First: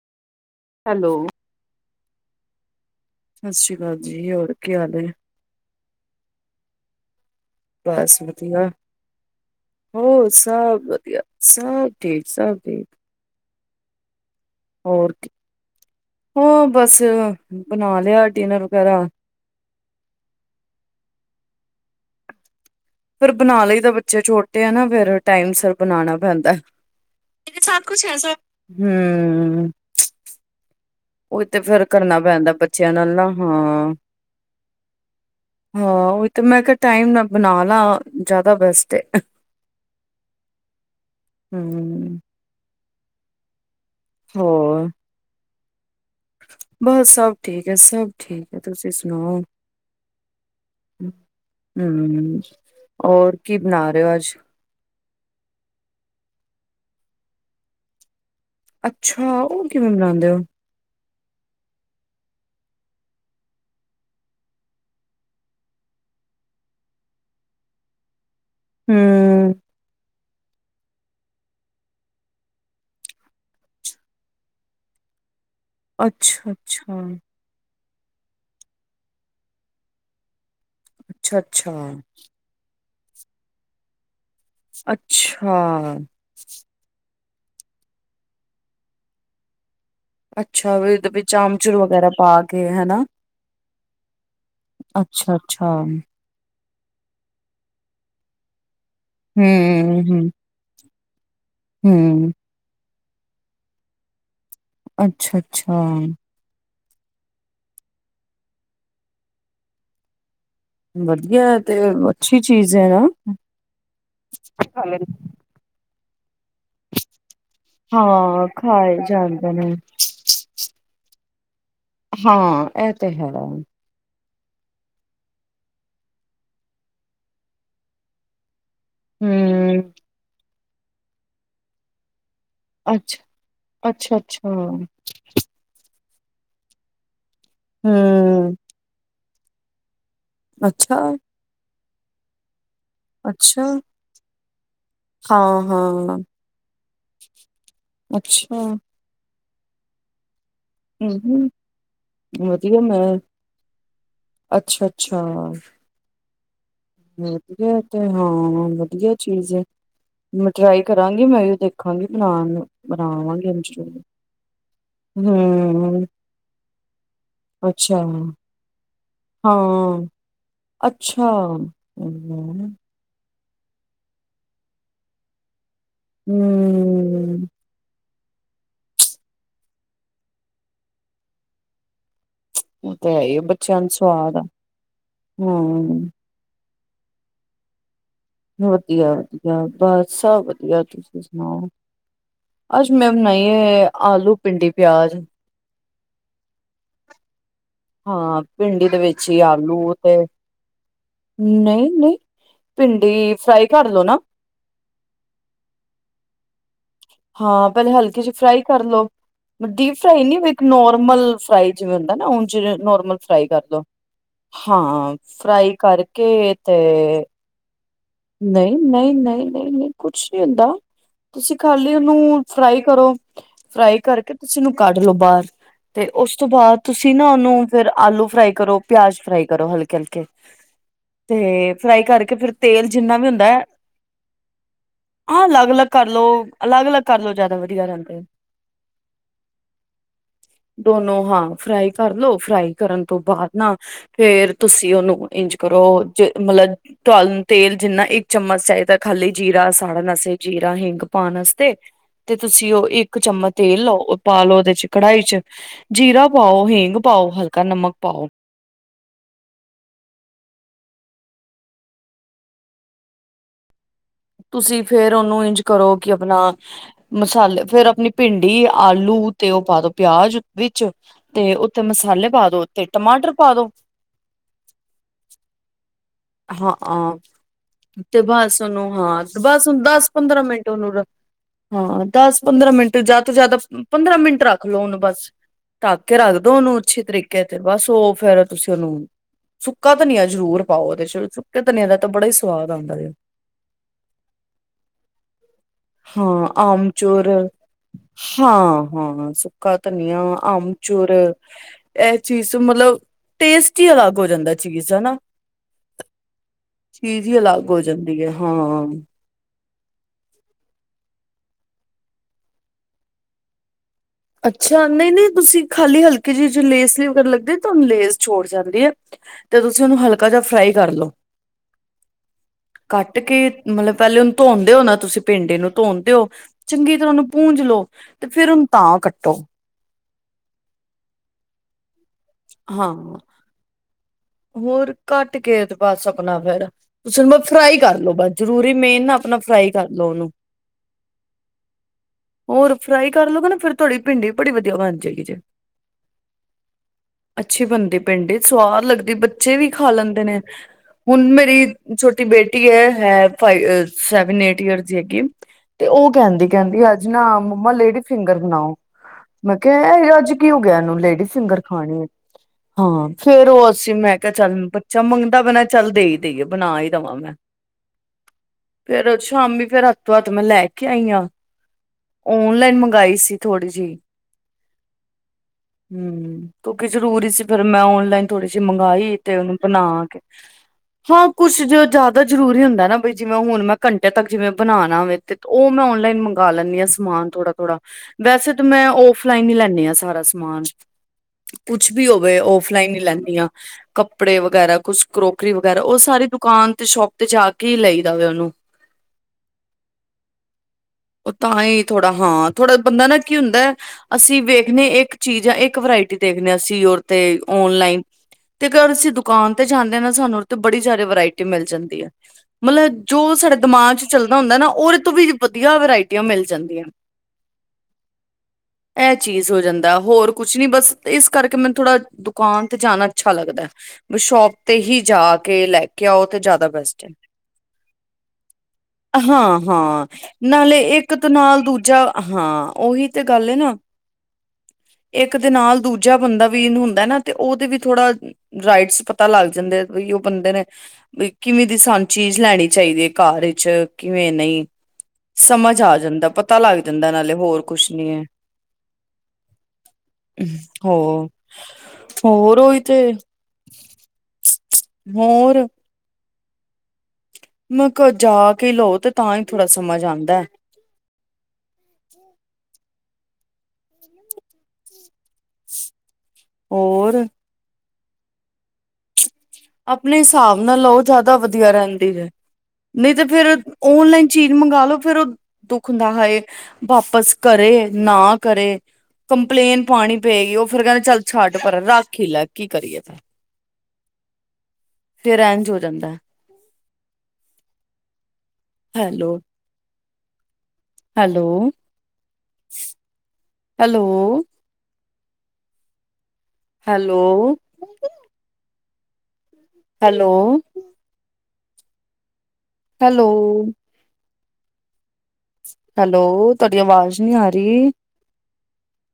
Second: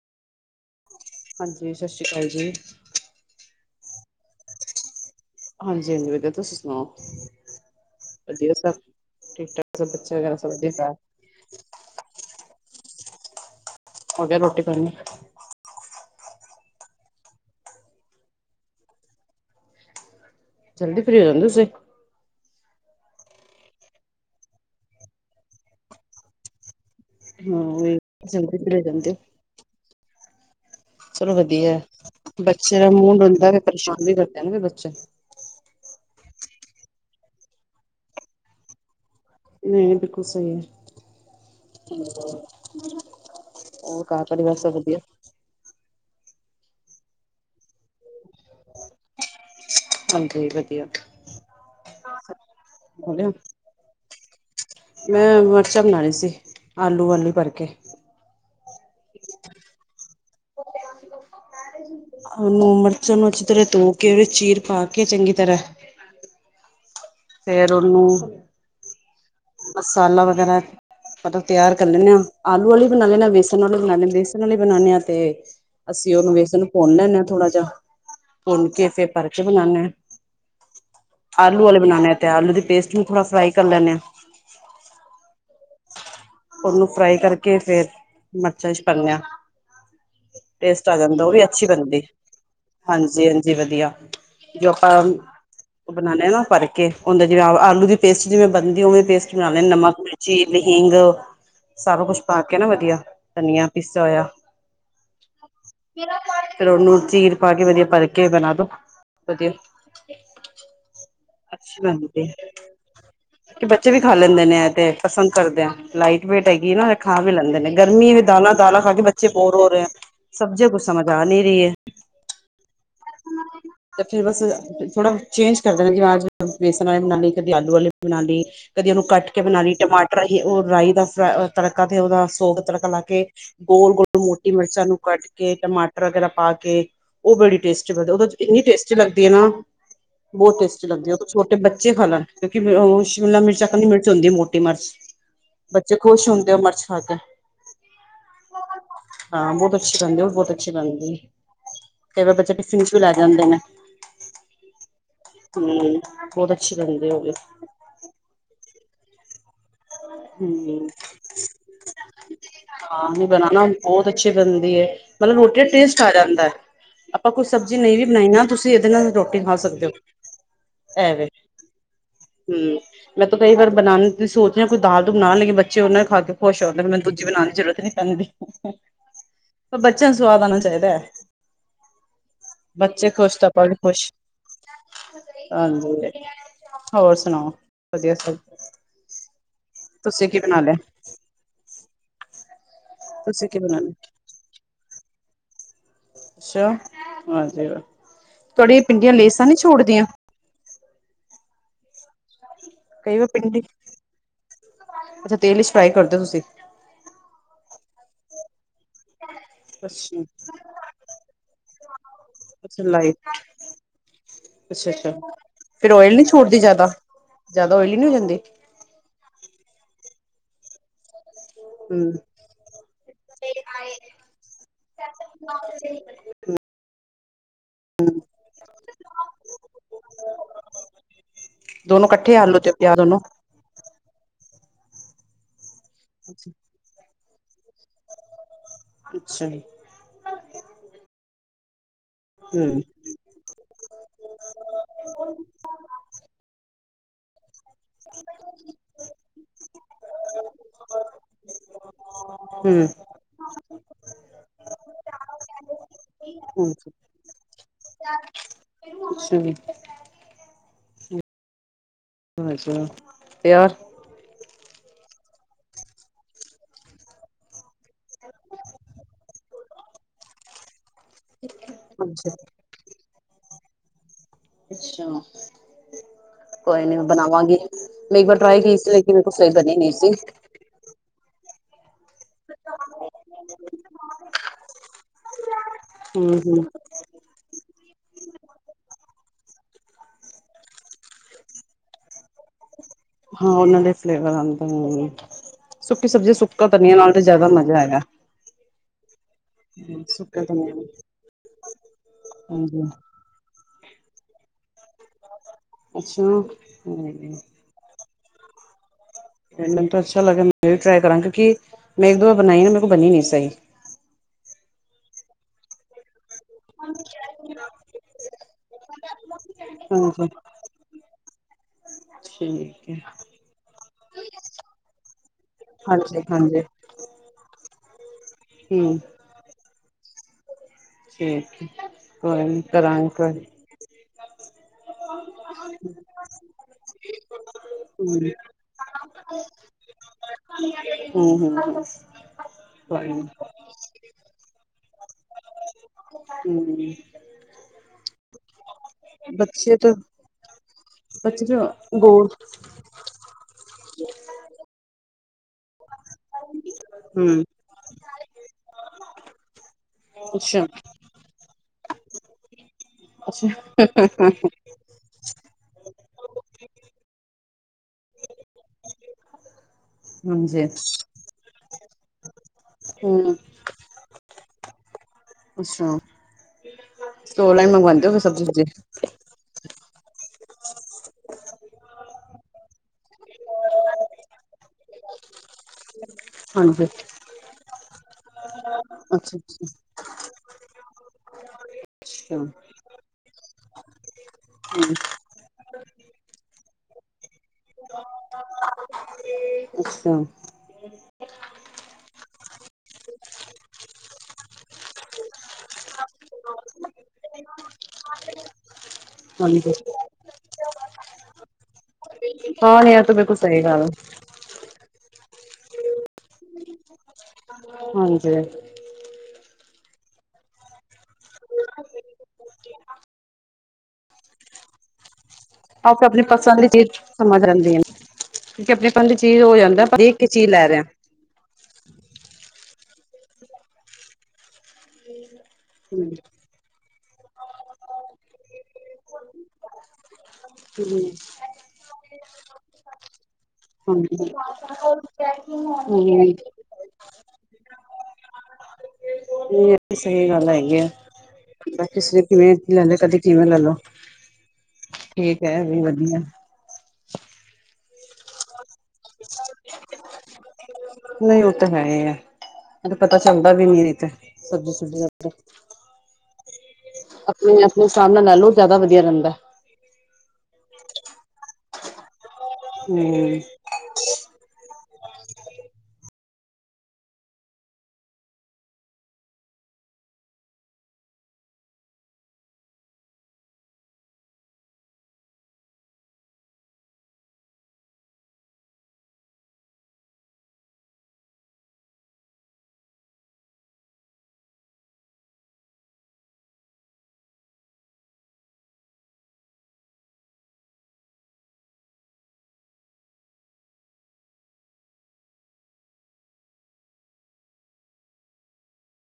Hello. ਹਾਂਜੀ ਸਸ਼੍ਰੀ ਕਾਲ ਜੀ। ਸਸ਼੍ਰੀ ਕਾਲ ਜੀ, ਹੋਰ ਕੀ ਹਾਲ ਏ? ਹਾਂਜੀ-ਹਾਂਜੀ ਵਦੀਆ, ਤੁਸੀ ਸੁਨਾਓ? ਬਸ ਵਦੀਆ, ਸਭ ਬੱਚੇ ਹੋਰ ਵਗੈਰਾ ਸਭ ਵਧੀਆ ਸਬ ਘਰ ਵਦੀਆ। ਸਬ ਠੀਕ, ਸਬ ਠੀਕ। ਹੋਗਯਾ ਰੋਟੀ ਪਾਣੀ ਹੋਰ ਕੀ, ਹੋ ਬਾੱਸ ਬਨਾ ਲਯਾ ਡਿਨਰ ਵਗੈਰਾ ਜਲਦੀ ਫ੍ਰੀ ਹੋ ਜਾਂਦੇੇ ਤੁਸੀ ਫੇਰ ਬਨਾ ਲਈ ਦਾ, ਬੱਚੇ ਛੋਟੇ ਆ ਨਾ ਫੇਰ ਟਾਈਮ ਸੇਰ ਬਨਾਨਾ ਪੈਂਦੈ। ਹਾਂ ਉਹੀ ਕੂਛ ਏਸਾ, ਜਲਦੀ ਫ੍ਰੀ ਹੋ ਜਾਂਦੇ ਹੋ, ਹੂੰ। ਚਲੋ ਓਈ ਤੇ ਵਧੀਆ ਫੇਰ ਕਰਨਾ ਪੈਂਦੈ ਬੱਚੇ ਦਾ ਬੱਚਆ ਨਾਲ ਮੂੰਹ ਨਾ, ਡੁੰਦਾ ਵੀ ਹਾਂ। ਪਰੇਸ਼ਾਨ ਵੀ ਕਰਦੇ ਨੇ ਫਿਰ ਬੱਚੇ ਹਾਂ ਉਹੀ ਤਾਂ ਮੈਂ ਕਿਹਾ ਟਾਈਮ ਨਾ ਬਣਾ ਲਾ ਜ਼ਿਆਦਾ ਬੈਸਟ ਏ। ਨਹੀਂ ਬਿਲਕੁਲ ਸਹੀ ਹੈ। ਹਮ ਔਰ ਘਰ ਪਰਿਵਾਰ ਬਸ ਵਧੀਆ? ਬ ਸਭ ਠੀਕ ਹੈ ਸਭ ਠੀਕ ਹੈ, ਤੁਸੀਂ ਸੁਣਾਓ? ਹਾਂਜੀ ਵਧੀਆ। ਹੂੰ ਹੋ ਗਿਆ ਔਰ ਕੀ ਬਣਾ ਰਹੇ ਹੋ ਅੱਜ? ਮੈਂ ਮਰਚਾਂ ਬਣਾਰੀ ਸੀ ਆਲੂ ਆਲੀ ਪਾਰ ਕੇ। ਅੱਛਾ ਉਹ ਕਿਵੇਂ ਬਣਾਦੇ ਔ? ਅ ਨੂੰ ਮਿਰਚਾਂ ਨੂੰ ਅੱਛੀ ਤਰ੍ਹਾਂ ਤੋ ਕੇ ਵੀਚ ਚੀਰ ਪਾ ਕੇ ਚੰਗੀ ਤਰ੍ਹੈ। ਫੇਰ ਉਹਨੂੰ ਹੁੰ, ਮਸਾਲਾ ਵਗੈਰਾ ਮਤਲਬ ਤਿਆਰ ਕਰ ਲੈਂਣੇ ਆ ਆਲੂ ਵਾਲੀ ਬਣਾ ਲੈਂਣੇ ਆ ਬੇਸਣ ਵਾਲੀ ਬਣਾ ਲ ਬੇਸਣ ਵਾਲੀ ਬਣਾਦੇ ਹਾਂ ਤੇ ਅਸੀਂ ਉਹਨੂੰ ਅੱਛਾ ਵੇਸਨ ਭੁੰਨ ਅੱਛਾ ਲੈਂਨੈ ਥੋੜਾ ਜਾ ਭੁੰਨ ਕੇ ਫੇਰ ਪਰ ਕੇ ਬਣਾਣੈ। ਅੱਛਾ ਆਲੂ ਅੱਛਾ ਵਾਲੇ ਬਣਾਨਣੇ ਆ ਤੇ ਆਲੂ ਦੀ ਪੇਸਟ ਨੂੰ ਥੋੜ੍ਹਾ ਫਰਾਈ ਕਰ ਲੈਣੇ ਆ। ਅੱਛਾ। ਉਹਨੂੰ ਫਰਾਈ ਕਰਕੇ ਫੇਰ ਮਰਚਾਂ ਚ ਪਰਨੇਆ। ਅੱਛਾ ਟਸਟ ਆ ਉਹਦੇ ਜਾਂਦਾ ਉਹ ਵਿੱਚ ਵੀ ਅੱਛੀ ਆਮਚੂਰ ਬਣਦੀ ਵਗੈਰਾ ਪਾ ਕੇ ਹਨਾ ਹਾਂਜੀ-ਹਾਂਜੀ ਵਧੀਆ। ਜੋ ਆਪਾਂ ਅੱਛਾ ਅੱਛਾ ਉਹ ਹਮ ਬਣਾਣੇ ਆ ਨਾ ਪਾਰ ਕੇ ਉਹਦਾ ਜਿਵੇਂ ਆਲੂ ਦੀ ਪੇਸਟ ਜਿਵੇਂ ਬਣਦੀ ੳਵੇਂ ਪੇਸਟ ਬਣਾਣੇ ਨਮਕ, ਹਮ ਮਿਰਚੀ, ਲਹਿੰਗ ਸਾਰਾ ਕੁਛ ਹਮ ਪਾ ਕੇ ਨਾ ਵਧੀਆ ਧਨੀਆ ਪੀਸਾ ਹੋਇਆ। ਅੱਛਾ-ਅੱਛਾ ਫੇਰ ਉਹਨੂੰ ਚੀਰ ਪਾ ਕੇ ਵਧੀਆ ਪਕੇ ਬਣਾ ਦੋ ਵਧੀਆ। ਵਧੀਆ ਹੈ, ਤੇ ਅੱਛੀ ਬਾਂਦੀ ਅੱਛੀ ਚੀਜ਼ ਹੈ ਨਾ ਕਿ ਬੱਚੇ ਵੀ ਖਾ ਲੈਂਦੇ ਨੇ ਐ ਖਾ ਤੇ ਲੈਣ। ਪਸੰਦ ਕਰਦੇ ਆ ਲਾਈਟ ਵੇਟ ਹੈਗੀ ਐ ਨਾ ਖਾ ਵੀ ਲੈਂਦੇ ਨੇ ਗਰਮੀ ਵੀ ਹਾਂ ਦਾਲਾਂ-ਦਾਲਾਂ ਖਾ ਖਾਏ ਕੇ ਬੱਚੇ ਜਾਂਦੇ ਬੋਰ ਨੇ ਹੋ ਰਹੇ ਐ। ਸਬਜ਼ੀਆਂ ਕੁਛ ਸਮਝ ਆ ਨੀ ਰਹੀ ਹੈ। ਹੁੰ ਇਹ ਤੇ ਹੈ। ਤੇ ਫੇਰ ਬਸ ਥੋੜਾ ਚੇਂਜ ਕਰਦੇ ਰੇਣ ਜੇੰਜ ਬੇਸਨ ਵਾਲੇ ਬਣਾ ਲਈ ਕਦੇ ਆਲੂ ਵਾਲੀ ਵੀ ਬਣਾ ਲਈ। ਕਦੀ ਉਹਨੂੰ ਕੱਟ ਕੇ ਬਣਾ ਲਈ ਟਮਾਟਰ ਹੀ ਉਹ ਰਾਈ ਦਾ ਫ ਤੜਕਾ ਤੇ ਉਹਦਾ ਤੜਕਾ ਲਾ ਅੱਛਾ ਕੇ ਅੱਛਾ ਗੋਲ-ਗੋਲ ਅੱਛਾ ਮੋਟੀ ਮਰਚਾਂ ਨੂੰ ਕੱਟ ਕੇ ਟਮਾਟਰ ਵਗੈਰਾ ਪਾ ਕੇ ਉਹ ਬੜੀ ਟੇਸਟੀ, ਹਮ ਇਨੀ ਟੇਸਟੀ ਲੱਗਦੀ ਹੈ ਨਾ ਬਹੁਤ ਟੇਸਟੀ ਅੱਛਾ ਲੱਗਦੀ ਹੈ ਉਹ ਛੋਟੇ ਬੱਚੇ ਖਾ ਲੈਣ ਕਿਉਂਕਿ ਉਹ ਸ਼ਿਮਲਾ ਮਿਰਚ ਅੱਛਾ ਅਕਨ ਦੀ ਮਿਰਚ ਹੁੰਦੀ ਮੋਟੀ ਮਿਰਚ ਹਾਂ ਬੱਚੇ ਹਾਂ ਖੁਸ਼ ਹੁੰਦੇ ਉਹ ਮਿਰਚ ਖਾ ਕੇ। ਅੱਛਾ। ਹਾਂ ਬਹੁਤ ਅੱਛੀ ਬਣਦੀ ਉਹ ਵੀ ਬਹੁਤ ਅੱਛੀ ਬਣਦੀ ਹੂੰ ਕਈ ਵਾਰ ਬੱਚਾ ਵਧੀਆ [unintelligible] ਮੈਂ ਲੈ ਜਾਂਦੇ ਨੇ ਹੂੰ ਬਹੁਤ ਅੱਛੀ ਲੱਗਦੀ। ਏਤੇ ਹਾਂ ਵਧੀਆ ਚੀਜ਼ ਐ। ਮੈਂ ਟਰਾਈ ਹਮ ਕਰਾਂਗੀ ਮੈਂ ਵੀ ਦੇਖਾਂਗੀ ਬਣਾਣ ਹਾਂ ਨਹੀਂ ਬਣਾਵਾਂਗੀ‌ ਬਣਾਨਾ ਬਹੁਤ ਅੱਛੀ ਬਣਦੀ ਏ ਮਤਲਬ ਰੋਟੀ ਦਾ ਟੇਸਟ ਹੁੰ ਆ ਜਾਂਦਾ ਐ। ਆਪਾਂ ਕੋਈ ਸਬਜ਼ੀ ਨਹੀਂ ਵੀ ਬਣਾਈ ਨਾ ਤੁਸੀਂ ਇਹਦੇ ਨਾਲ ਰੋ ਹਾਂ ਅੱਛਾ ਹੂੰ। ਮੈਂ ਤਾਂ ਕਈ ਬਨਾਉਣ ਦਾ ਸੋਗ ਰਹੀ ਕੋਈ ਦਾਲ ਦ ਬਣਾ ਲੇ ਬੱਚੇ [unintelligible] ਪਰ ਬੱਚਿਆਂ ਨੂੰ ਸਵਾਦ ਆਉਣਾ ਚਾਹੀਦਾ ਹੈ ਉਹ ਬੱਚੇ ਤੇ ਹੈ ਖੁਸ਼ ਹੀ ਤਾਂ ਆਪਾਂ ਵੀ ਬੱਚਿਆਂ ਨੂੰ ਖੁਸ਼ ਸਵਾਦ ਆ ਹੂੰ ਹਾਂਜੀ ਹੋਰ ਸੁਣਾਓ ਵਧੀਆ ਵਧੀਆ ਵਧੀਆ ਬਸ ਤੁਸੀਂ ਕੀ ਸਭ ਬਣਾ ਲਿਆ ਵਧੀਆ ਤੁਸੀਂ ਸੁਣਾਓ ਅੱਜ ਮੈਂ ਬਣਾਈ ਤੁਸੀਂ ਕੀ ਬਣਾ ਹੈ ਲਿਆ ਆਲੂ ਭਿੰਡੀ ਪਿਆਜ ਅੱਛਾ ਹਾਂਜੀ ਹਾਂ ਤੁਹਾਡੀਆਂ ਭਿੰਡੀ ਦੇ ਪਿੰਡੀਆਂ ਵਿੱਚ ਹੀ ਲੇਸਾਂ ਨੀ ਆਲੂ ਛੋੜਦੀਆਂ ਤੇ ਨਹੀਂ ਨਹੀਂ ਕਈ ਵਾਰ ਪਿੰਡੀ ਅੱਛਾ ਤੇਲ ਵਿਚ ਫਰਾਈ ਕਰਦੇ ਤੁਸੀਂ ਹਾਂ ਪਹਿਲੇ ਹਲਕੇ ਚ ਫਰਾਈ ਕਰ ਲੋ ਡੀਪ ਅੱਛਾ, ਫਰਾਈ ਨੀ ਇੱਕ ਨੋਰਮਲ ਫਰਾਈ [unintelligible] ਜਿਵੇ ਅੱਛਾ ਨੋਰਮਲ ਲਾਈਟ ਫਰਾਈ ਕਰਦੋ ਅੱਛਾ, ਅੱਛਾ ਹਾਂ ਫਰਾਈ ਫੇਰ ਓਇਲ ਨੀ ਕਰਕੇ ਛੋੜਦੀ ਤੇ ਜ਼ਿਆਦਾ। ਜ਼ਿਆਦਾ ਉਇਲੀ ਨੀ ਹੋ ਜਾਂਦੀ ਨਹੀਂ ਨਹੀਂ ਨਹੀਂ ਨਹੀਂ ਨਹੀਂ ਕੁਛ ਨੀ ਹੁੰਦਾ ਤੁਸੀਂ ਖਾਲੀ ਹੂੰ, ਉਹਨੂੰ ਫਰਾਈ ਕਰੋ ਫਰਾਈ ਕਰਕੇ ਤੁਸੀਂਨੂੰ ਕੱਢ ਲਓ ਉਹਨੂ ਬਾਹਰ ਤੇ ਉਸ ਤੋਂ ਹੂੰ ਬਾਅਦ ਤੁਸੀਂ ਨਾ ਉਹਨੂੰ ਫੇਿਰ ਆਲੂ ਫਰਾਈ ਕਰੋ ਪਿਆਜ ਫਰਾਈ ਕਰੋ ਹਲਕੇ ਹਲਕੇ ਤੇ ਫਰਾਈ ਦੋਨੋ ਕਰਕੇ ਇਕੱਠੇ ਫਿਰ ਆਲੂ ਤੇ ਤੇਲ ਪਿਆਜ ਜਿੰਨਾ ਦੋਨੋ ਵੀ ਹੁੰਦਾ ਆਹ ਅਲੱਗ ਅਲੱਗ ਕਰਲਓ ਅੱਛਾ ਅਲੱਗ ਅਲੱਗ ਘਰਲੋ ਜਿਆਦਾ ਵਧੀਆ ਰਹਿੰਦੇ ਆ ਅੱਛਾ ਦੋਨੋ ਹਾਂ ਫਰਾਈ ਕਰ ਲੋ ਫਰਾਈ ਹੂੰ, ਕਰਨ ਤੋਂ ਬਾਅਦ ਨਾ ਫੇਰ ਤੁਸੀਂ ਉਹਨੂੰ ਇੰਜ ਕਰੋ ਜੇ ਮਤਲਬ ਟਲ ਤੇਲ ਜਿੰਨਾ ਇੱਕ ਚਮਚ ਚਾਹੀਦਾ ਖਾਲੀ ਜੀਰਾ ਸਾੜਾਨ ਵਸਤੇ ਜੀਰਾ ਹਿੰਗ ਪਾਉਣ ਵਾਸਤੇ ਤੇ ਤੁਸੀਂ ਹੂੰ, ਉਹ ਇੱਕ ਚਮਚ ਤੇਲ ਲਓ ਪਾ ਲੋ ਉਹਦੇ ਚ ਕੜਹੀ ਚ ਜੀਰਾ ਪਾਓ ਹੂੰ ਹਿੰਂਗ ਪਾਓ ਹਲਕਾ ਨਮਕ ਪਾਓ ਠੀਕ ਅੱਛਾ ਤੇ [unintelligible] ਤੁਸੀਂ ਫੇਰ ਉਹਨੂੰ ਇੰਜ ਕਰੋ ਕਿ ਆਪਣਾ ਮਸਾਲੇ ਫੇਰ ਆਪਣੀ ਭਿੰਡੀ ਆਲੂ ਤੇ ਉਹ ਪਾ ਦੋ ਪਿਆਜ ਵਿੱਚ ਤੇ ਉੱਤੇ ਮਸਾਲੇ ਅੱਛਾ, ਪਾ ਦੋ ਤੇ ਟਮਾਟਰ ਪਾ ਦੋ ਅੱਛਾ ਕੋਈ ਨੀ ਮੈਂ ਹਾਂ ਬਣਾਵਾਂਗੀ। ਮੈਂ ਤੇ ਇੱਕ ਵਾਰ ਬਸ ਟਰਾਈ ਕੀ ਉਹਨੂੰ ਸੀ ਲੇਕਿਨ ਹਾਂ ਮੇਰੇ ਕੋਲ ਸਹੀ ਬਸ ਬਣੀ ਉਹਨੂੰ ਨਹੀਂ ਦਸ ਸੀ ਪੰਦਰਾਂ ਮਿੰਟ ਉਹਨੂੰ ਹਾਂ ਦਸ ਪੰਦਰਾਂ ਮਿੰਟ ਜ਼ਿਆਦਾ ਤੋਂ ਜ਼ਿਆਦਾ ਪੰਦਰਾਂ ਮਿੰਟ ਰੱਖ ਲੋਓ ਹਨੂੰ ਬਸ ਤੱਕ ਕੇ ਰੱਖ ਹੂੰ, ਦਿਉ ਹੂੰ ਉਹਨੂੰ ਅੱਛੇ ਤਰੀਕੇ ਤੇ ਬਸ ਉਹ ਫੇਰ ਤੁਸੀਂ ਉਹਨੂੰ ਸੁੱਕਾ ਤਨੀਆ ਜਰੂਰ ਪਾਓ ਉਹਦੇ ਚ [unintelligible] ਹੈ ਹਾਂ [unintelligible] ਸੁੱਕੀ ਸਬਜ਼ੀ ਹਾਂ ਸੁੱਕਾ ਧਨੀਆ ਨਾਲ ਤੇ ਆਮਚੂਰ ਜਿਆਦਾ ਮਜ਼ਾ ਹੈਗਾ ਹਾਂ ਹਾਂ ਸੁੱਕਾ ਧਨੀਆ ਸੁੱਕਾ ਧਨੀਆ ਆਮਚੁਰ ਇਹ ਚੀਜ਼ ਹਾਂਜੀ ਮਤਲਬ ਟੇਸਟ ਹੀ ਅਲੱਗ ਹੋ ਜਾਂਦਾ ਚੀਜ਼ ਦਾ ਨਾ ਅੱਛਾ ਚੀਜ਼ ਹੂੰ ਹੀ ਅਲੱਗ ਹੋ ਜਾਂਦੀ ਹੈ ਹਾਂ ਮੈਨੂੰ ਤਾਂ ਅੱਛਾ ਲੱਗਿਆ ਮੈਂ ਵੀ ਟਰਾਈ ਕਰਾਂਗੀ ਕਿਉਂਕਿ ਮੈਂ ਇੱਕ ਦੋ ਵਾਰ ਬਣਾਈ ਨਾ ਮੇ ਕੋ ਬਣੀ ਨੀ ਸਈ। ਅੱਛਾ ਨਈ-ਨਈ ਤੁਸੀ ਖਾਲੀ ਹਲਕੀ ਜਿਹੇ ਲੇਸ ਲੱਗਦੇ ਤੁਾਨ ਲੇਸ ਛੋੜ ਜਾਂਦੀ ਏ। ਤੇ ਤੁਸੀਂ ਉਨੂੰ ਹਾਂਜੀ ਹਲਕਾ ਜਿਹਾ ਫਰਾਈ ਕਰ ਲਓ। ਠੀਕ ਹੈ ਕੱਟ ਕੇ ਮਤਲਬ ਪੈਲੇ ਉਨੂੰ ਧੋਂਦੇ ਹੋ ਨਾ ਤੁਸੀਂ ਪਿੰਡੀ ਨੂੰ ਧੋਣਦੇ ਹਾਂਜੀ ਹੋ ਹਾਂਜੀ ਚੰਗੀ ਤਰ੍ਹਾਂ ਉਨੂੰ ਪੂੰਜ ਲੋ ਤੇ ਫਿਰ ਉਨੂੰ ਹਮ ਤਾਂ ਕੱਟੋ। ਠੀਕ ਕੋਈ ਨੀ ਹਾਂ ਤਰਾਂਕ ਹੋਰ ਘੱਟ ਕੇ ਤੇ ਬਸ ਆਪਣਾ ਫਿਰ ਤੁਸੀਂ ਉਨੂੰ ਫਰਾਈ ਕਰ ਲੋ ਕੋਈ ਬਸ ਜ਼ਰੂਰੀ ਮੇਨ ਨਾ ਆਪਣਾ ਫਰਾਈ ਕਰ ਲਓ ਉਨੂੰ ਹੂੰ-ਹੂੰ-ਹੂੰ ਹੋਰ ਫਰਾਈ ਕਰ ਲੋ ਗੇ ਨਾ ਫਿਰ ਤੁਹਾਡੀ ਭਿੰਡੀ ਬੜੀ ਵਧੀਆ ਬਣ ਜਾਏਗੀ ਜੇ। ਹੂੰ, ਅੱਛੀ ਬਣਦੀ ਪਿੰਡੀ ਸਵਾਦ ਲਗਦ ਹਮ ਬੱਚੇ ਵੀ ਖਾ ਤਾਂ ਲੈਂਦੇ ਨੇ ਹੁਣ ਬੱਚੇ ਮੇਰੀ ਤਾਂ ਛੋਟੀ ਗੋਲ ਬੇਟੀ ਐ ਹੈ। ਫ ਸੈਵਨ ਏਟ ਈਅਰ ਹੈਗੀ ਤੇ ਓ ਕੈਂਦੀ- ਕੈਂਦੀ ਅੱਜ ਨਾ ਹਮ ਮੰਮਾ ਲੇਡੀ ਫਿੰਗਰ ਬਣਾਓ ਮੈਂ ਕਿਆ ਅੱਜ ਕੀ ਹੋ ਅੱਛਾ ਗਿਆ ਇਨੂੰ ਲੇਡੀ ਫਿੰਗਰ ਖਾਣੀ ਏ। ਹਾਂ ਅੱਛਾ ਫਿਰ ਓ ਅਸੀਂ ਮੈਂ ਕਿਆ ਚੱਲ ਬੱਚਾ ਮੰਗਦਾ ਬੈ ਚੱਲ ਦੇਈ ਦੇਈਏ ਬਣਾ ਹੀ ਦਵਾਂ ਮੈਂ ਫਿਰ ਸ਼ਾਮੀ ਫਿਰ ਤੋਂ ਮੈਂ ਹਾਂਜੀ ਲੈ ਕੇ ਆਈ ਹਮ ਆਂ ਓਨਲਾਈਨ ਮੰਗਾਈ ਸੀ ਥੋੜ੍ਹੀ ਜਿਹੀ ਅੱਛਾ ਹੂੰ ਕਿਉਂਕਿ ਜਰੂਰੀ ਸੀ ਸਟੋਰ ਫਿਰ ਲਾਈਨ ਮੈਂ ਮੰਗਵਾਉਂਦੇ ਹੋਗੇ ਓਨਲਾਈਨ ਸਬਜ਼ੀ ਥੋੜੀ ਜਿਹੀ ਸੁਬਜੀ ਮੰਗਾਈ ਤੇ ਉਨੂੰ ਬਣਾ ਕੇ [inaudible] ਹਾਂ ਕੁਛ ਜਾਦਾ ਜ਼ਰੂਰੀ ਹੁੰਦਾ ਨਾ ਬਈ ਜਿਵੇਂ ਹੁਣ ਮੈਂ ਘੰਟੇ ਤੱਕ ਜਿਵੇਂ ਬਣਾਣਾ ਵੇ ਤੇ ਓ ਮੈਂ ਓਨਲਾਈਨ ਮੰਗਾਂ ਲੈਣੀ ਆਂ ਹਾਂਜੀ ਸਮਾਨ ਥੋੜਾ-ਥੋੜਾ ਵੈਸੇ ਮੈਂ ਅੱਛਾ ਔਫਲਾਈਨ ਹੀ ਅੱਛਾ ਲੈਣੀ ਆਂ ਸਾਰਾ ਸ ਸਮਾਨ ਕੁਛ ਵੀ ਅੱਛਾ ਹੋਵੇ ਔਫਲਾਈਨ ਈ ਲੈਂਣੇ। ਕੱਪੜੇ ਵਗੈਰਾ ਹੂੰ ਕੁਛ ਕਰੋਕਰੀ ਵਗੈਰਾ ਓ ਸਾਰੀ ਦੁਕਾਨ ਤੇ ਸ਼ੋਪ ਤੇ ਜਾ ਕੇ ਕੀ ਲਈ ਦਾ ਵੇ ਉਨੂੰ ਅੱਛਾ ਓ ਤਾਂ ਹੀ ਥੋੜਾ ਹਾਂ ਥੋੜਾ ਬੰਦਾ ਨਾ ਕੀ ਹੁੰਦਾ ਐ। ਅਸੀਂ ਵੇਖਣੇ ਇੱਕ ਚੀਜ਼ ਜਾਂ ਇੱਕ ਵਰਾਇਟੀ ਦੇਖਦੇ ਅਸੀਂ ਔਰ ਤੇ ਓਨਲਾਈਨ ਤੇ ਅਗਰ ਅਸੀਂ ਦੁਕਾਨ ਤੇ ਹਾਂਜੀ ਜਾਂਦੇ ਹ ਨਾ ਸਾਨੂੰ ਉ ਬੜੀ ਸਦਾ ਵਰਾਇਟੀ ਮਿਲ ਜਾਂਦੀ ਐ। ਹਾਂ ਨਹੀਂ ਇਹ ਮਤਲਬ ਤਾਂ ਜੋ ਬਿਲਕੁਲ ਸਾਡੇ ਸਹੀ ਗੱਲ ਦਿਮਾਗ 'ਚ ਚੱਲਦਾ ਹੁੰਦਾ ਨਾ ਉਦੇ ਤੋਂ ਵੀ ਵਧੀਆ ਵਰਾਇਟੀਆਂ ਮਿਲ ਜਾਂਦੀਆਂ। ਹਾਂਜੀ ਐ ਚੀਜ਼ ਹੋ ਜਾਂਦਾ ਹੋਰ ਕੁਛ ਨੀ ਬਸ ਇਸ ਕਰਕੇ ਮੈਨੂੰ ਥੋੜਾ ਦੁਕਾਨ ਤੇ ਜਾਣਾ ਅੱਛਾ ਲੱਗਦਾ ਵੀ ਸ਼ੋਪ ਤੇ ਹੀ ਜਾ ਕੇ ਲੈ ਆਪ ਕੇ ਆਪਣੀ ਆਓ ਤੇ ਪਸੰਦ ਜਾਦਾ ਦੀ ਚੀਜ਼ ਬੈਸਟ ਏ। ਸਮਝ ਆਂਦੀ ਹੈ ਕਿਉਂਕਿ ਆਪਣੇ ਪਨ ਦੀ ਚੀਜ਼ ਹੋ ਜਾਂਦਾ ਆਪਾਂ ਹਾਂ-ਹਾਂ ਦੇਖ ਕੇ ਚੀਜ਼ ਲੈ ਨਾਲੇ ਰਹੇ ਇੱਕ ਤੇ ਇਕ ਤਾ ਨਾਲ ਦੂਜਾ ਹਾਂ ਉਹੀ ਤੇ ਗੱਲ ਏ ਨਾ। ਇੱਕ ਦੇ ਨਾਲ ਦੂਜਾ ਹਾਂਜੀ ਬੰਦਾ ਵੀ ਇਨੂੰ ਹੁੰਦਾ ਨਾ ਤੇ ਉਦੇ ਵੀ ਥੋੜਾ ਰਾਈਟਸ ਪਤਾ ਲੱਗ ਜਾਂਦੇ ਬਈ ਓ ਬੰਦੇ ਨੇ ਵੀ ਕਿਵੇਂ ਦੀ ਸਾਨੂੰ ਚੀਜ਼ ਲੈਣੀ ਚਾਈਦੀ। ਘਾਰ 'ਚ ਹਮ ਕਿਵੇਂ ਨਈ ਸਮਝ ਆ ਜਾਂਦਾ ਪਤਾ ਲੱਗ ਜਾਂਦਾ ਨਾਲੇ ਹੋਰ ਕੁਛ ਨੀ ਐ। ਨਈ ਐ ਸਈ ਗੱਲ ਹੈਗੀ ਐ। ਹੋ ਕਿਸੇ ਕਿਵੇਂ ਹੋਰ ਉਹੀ ਲੈ ਲੋ ਤੇ ਕਦੇ ਕਿਵੇਂ ਲੈਲੋ ਠੀਕ ਐ ਹੋਰ ਵੀ ਵਧੀਆ ਮੈਂ ਕੋ ਜਾ ਕੇ ਲਓ ਤੇ ਤਾਂ ਹੀ ਥੋੜਾ ਸਮਝ ਆਂਦਾ। ਨਈ ਓ ਤੇ ਹੈ ਈ ਐ ਨਈ ਤੇ ਪਤਾ ਚਲਦਾ ਵੀ ਨੀ ਤੇ ਸਬਜ਼ੀ ਸੁਬਜੀ ਦਾ ਹੋਰ ਉ ਆਪਣੇ ਹਿਸਾਬ ਨਾਲ ਹੋ ਜ਼ਿਆਦਾ ਵਧੀਆ ਰਹਿੰਦਾ। ਆਪਣੇ ਹਿਸਾਬ ਨਾਲ ਲਓ ਜ਼ਿਆਦਾ ਵਧੀਆ ਰਹਿੰਦੀ ਹੈ ਨੀ ਤੇ ਹਮ ਫੇਰ ਓਨਲਾਈਨ ਚੀਜ਼ ਮੰਗਾ ਲੋ ਫੇਰ ਉਹ ਦੁੱਖ ਹੁੰਦਾ ਹਾਏ। ਵਾਪਸ ਕਰੇ ਨਾ ਕਰੇ। ਕੰਪਲੇਨ ਪਾਣੀ ਪਏਗੀ ਉਹ ਫਿਰ ਕਹਿੰਦੇ ਚੱਲ ਛੱਟ ਪਰੇ ਰੱਖ ਹੀ ਲੈ ਕੀ ਕਰੀਏ ਫ ਫਿਰ ਇੰਝ ਹੋ ਜਾਂਦਾ, hello. Hello hello. Hello. Hello. Hello. Hello, ਤੁਹਾਡੀ ਅਵਾਜ਼ ਨੀ ਆ ਰਹੀ।